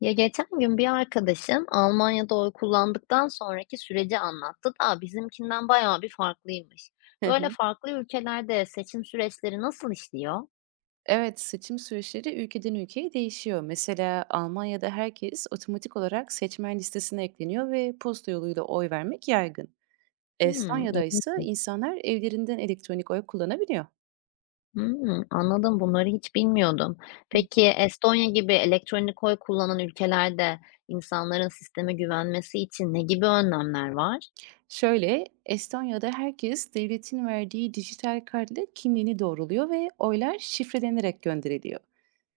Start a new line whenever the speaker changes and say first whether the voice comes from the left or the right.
left: Ya, geçen gün bir arkadaşım Almanya'da oy kullandıktan sonraki süreci anlattı da bizimkinden bayağı bir farklıymış.
right: Hı
left: Böyle
right: hı.
left: farklı ülkelerde seçim süreçleri nasıl işliyor?
right: Evet, seçim süreçleri ülkeden ülkeye değişiyor. Mesela Almanya'da herkes otomatik olarak seçmen listesine ekleniyor ve posta yoluyla oy vermek yaygın.
left: Hmm,
right: Estonya'da ise
left: ilginçmiş.
right: insanlar evlerinden elektronik oy kullanabiliyor.
left: Hmm, anladım, bunları hiç bilmiyordum.
right: Hı.
left: Peki Estonya gibi elektronik oy kullanan ülkelerde insanların sisteme güvenmesi için ne gibi önlemler var?
right: Şöyle, Estonya'da herkes devletin verdiği dijital kart ile kimliğini doğruluyor ve oylar şifrelenerek gönderiliyor.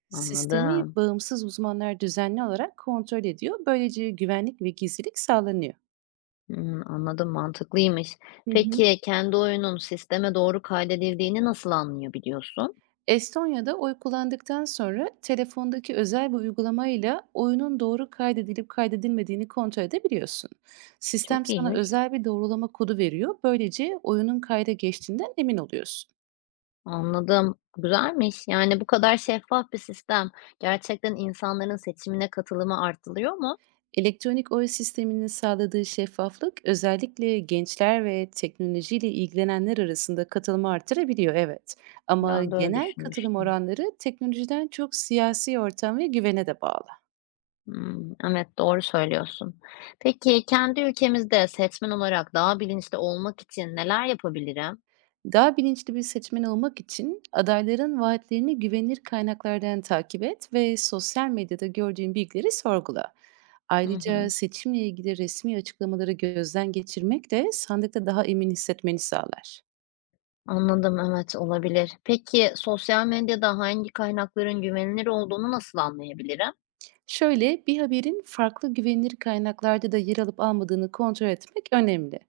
right: Sistemi
left: Anladım.
right: bağımsız uzmanlar düzenli olarak kontrol ediyor. Böylece güvenlik ve gizlilik sağlanıyor.
left: Hmm, anladım, mantıklıymış.
right: Hı hı.
left: Peki kendi oyunun sisteme doğru kaydedildiğini nasıl anlayabiliyorsun?
right: Estonya'da oy kullandıktan sonra telefondaki özel bir uygulamayla oyunun doğru kaydedilip kaydedilmediğini kontrol edebiliyorsun. Sistem
left: Çok
right: sana
left: iyiymiş.
right: özel bir doğrulama kodu veriyor. Böylece oyunun kayda geçtiğinden emin oluyorsun.
left: Anladım. Güzelmiş. Yani bu kadar şeffaf bir sistem gerçekten insanların seçimine katılımı arttırıyor mu?
right: Elektronik oy sisteminin sağladığı şeffaflık özellikle gençler ve teknolojiyle ilgilenenler arasında katılımı artırabiliyor evet. Ama
left: Ben de öyle
right: genel katılım
left: düşünmüştüm.
right: oranları teknolojiden çok siyasi ortam ve güvene de bağlı.
left: Hmm, evet, doğru söylüyorsun. Peki kendi ülkemizde seçmen olarak daha bilinçli olmak için neler yapabilirim?
right: Daha bilinçli bir seçmen olmak için adayların vaatlerini güvenilir kaynaklardan takip et ve sosyal medyada gördüğün bilgileri sorgula.
left: Hı
right: Ayrıca
left: hı.
right: seçimle ilgili resmi açıklamaları gözden geçirmek de sandıkta daha emin hissetmeni sağlar.
left: Anladım, evet, olabilir. Peki sosyal medyada hangi kaynakların güvenilir olduğunu nasıl anlayabilirim?
right: Şöyle, bir haberin farklı güvenilir kaynaklarda da yer alıp almadığını kontrol etmek önemli.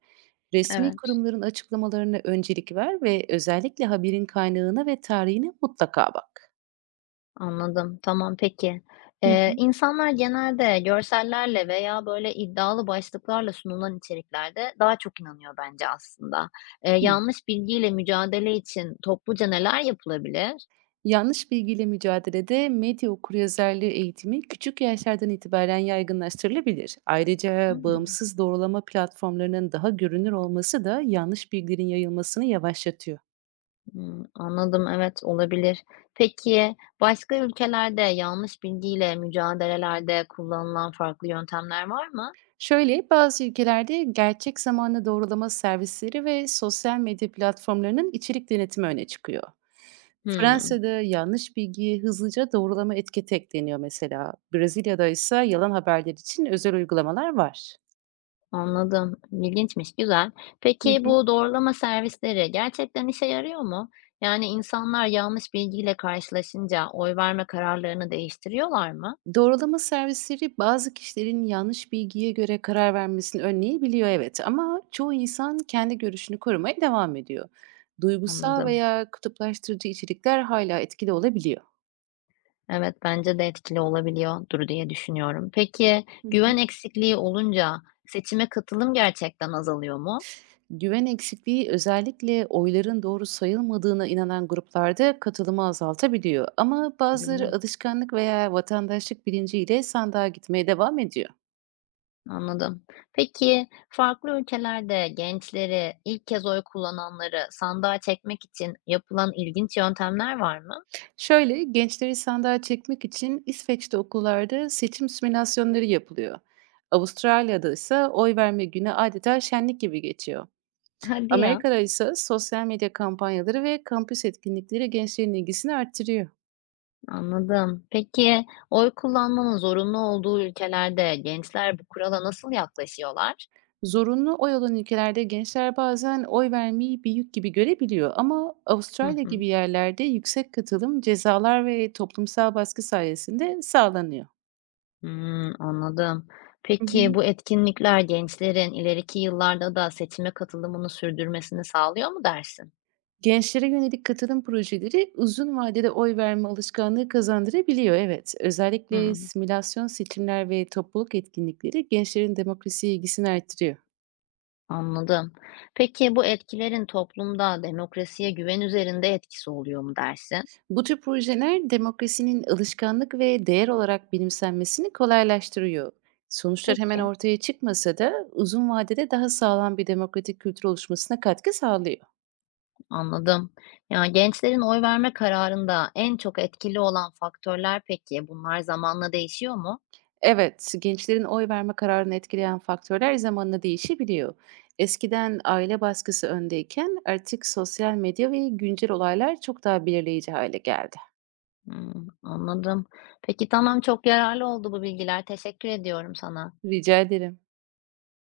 right: Resmi
left: Evet.
right: kurumların açıklamalarına öncelik ver ve özellikle haberin kaynağına ve tarihine mutlaka bak.
left: Anladım, tamam, peki.
right: Hı hı.
left: İnsanlar genelde görsellerle veya böyle iddialı başlıklarla sunulan içeriklerde daha çok inanıyor bence aslında.
right: Hı.
left: Yanlış bilgiyle mücadele için topluca neler yapılabilir?
right: Yanlış bilgiyle mücadelede medya okuryazarlığı eğitimi küçük yaşlardan itibaren yaygınlaştırılabilir. Ayrıca
left: Hımm.
right: bağımsız doğrulama platformlarının daha görünür olması da yanlış bilgilerin yayılmasını yavaşlatıyor.
left: Hımm, anladım, evet, olabilir. Peki, başka ülkelerde yanlış bilgiyle mücadelelerde kullanılan farklı yöntemler var mı?
right: Şöyle, bazı ülkelerde gerçek zamanlı doğrulama servisleri ve sosyal medya platformlarının içerik denetimi öne çıkıyor.
left: Hımm.
right: Fransa'da yanlış bilgiye hızlıca doğrulama etiketi ekleniyor mesela. Brezilya'da ise yalan haberler için özel uygulamalar var.
left: Anladım. İlginçmiş, güzel.
right: Hı
left: Peki
right: hı.
left: bu doğrulama servisleri gerçekten işe yarıyor mu? Yani insanlar yanlış bilgiyle karşılaşınca oy verme kararlarını değiştiriyorlar mı?
right: Doğrulama servisleri bazı kişilerin yanlış bilgiye göre karar vermesini önleyebiliyor evet ama çoğu insan kendi görüşünü korumaya devam ediyor. Duygusal
left: Anladım.
right: veya kutuplaştırıcı içerikler hala etkili olabiliyor.
left: Evet, bence de etkili olabiliyordur diye düşünüyorum. Peki güven eksikliği olunca seçime katılım gerçekten azalıyor mu?
right: Güven eksikliği özellikle oyların doğru sayılmadığına inanan gruplarda katılımı azaltabiliyor. Ama
left: Değil mi?
right: bazıları alışkanlık veya vatandaşlık bilinciyle sandığa gitmeye devam ediyor.
left: Anladım. Peki farklı ülkelerde gençleri, ilk kez oy kullananları sandığa çekmek için yapılan ilginç yöntemler var mı?
right: Şöyle gençleri sandığa çekmek için İsveç'te okullarda seçim simülasyonları yapılıyor. Avustralya'da ise oy verme günü adeta şenlik gibi geçiyor.
left: Hadi ya.
right: Amerika'da ise sosyal medya kampanyaları ve kampüs etkinlikleri gençlerin ilgisini arttırıyor.
left: Anladım. Peki oy kullanmanın zorunlu olduğu ülkelerde gençler bu kurala nasıl yaklaşıyorlar?
right: Zorunlu oy olan ülkelerde gençler bazen oy vermeyi bir yük gibi görebiliyor ama
left: Hı
right: Avustralya gibi
left: hı.
right: yerlerde yüksek katılım cezalar ve toplumsal baskı sayesinde sağlanıyor.
left: Hımm, anladım.
right: Hı
left: Peki
right: hı.
left: bu etkinlikler gençlerin ileriki yıllarda da seçime katılımını sürdürmesini sağlıyor mu dersin?
right: Gençlere yönelik katılım projeleri uzun vadede oy verme alışkanlığı kazandırabiliyor. Evet, özellikle
left: Hımm,
right: simülasyon seçimler ve topluluk etkinlikleri gençlerin demokrasi ilgisini artırıyor.
left: anladım. Peki bu etkilerin toplumda demokrasiye güven üzerinde etkisi oluyor mu dersin?
right: Bu tür projeler demokrasinin alışkanlık ve değer olarak benimsenmesini kolaylaştırıyor. Sonuçlar hemen
left: Peki,
right: ortaya çıkmasa da uzun vadede daha sağlam bir demokratik kültür oluşmasına katkı sağlıyor.
left: anladım. Ya, gençlerin oy verme kararında en çok etkili olan faktörler, peki bunlar zamanla değişiyor mu?
right: Evet, gençlerin oy verme kararını etkileyen faktörler zamanla değişebiliyor. Eskiden aile baskısı öndeyken artık sosyal medya ve güncel olaylar çok daha belirleyici hale geldi.
left: Hımm, anladım. Peki, tamam, çok yararlı oldu bu bilgiler. Teşekkür ediyorum sana.
right: Rica ederim.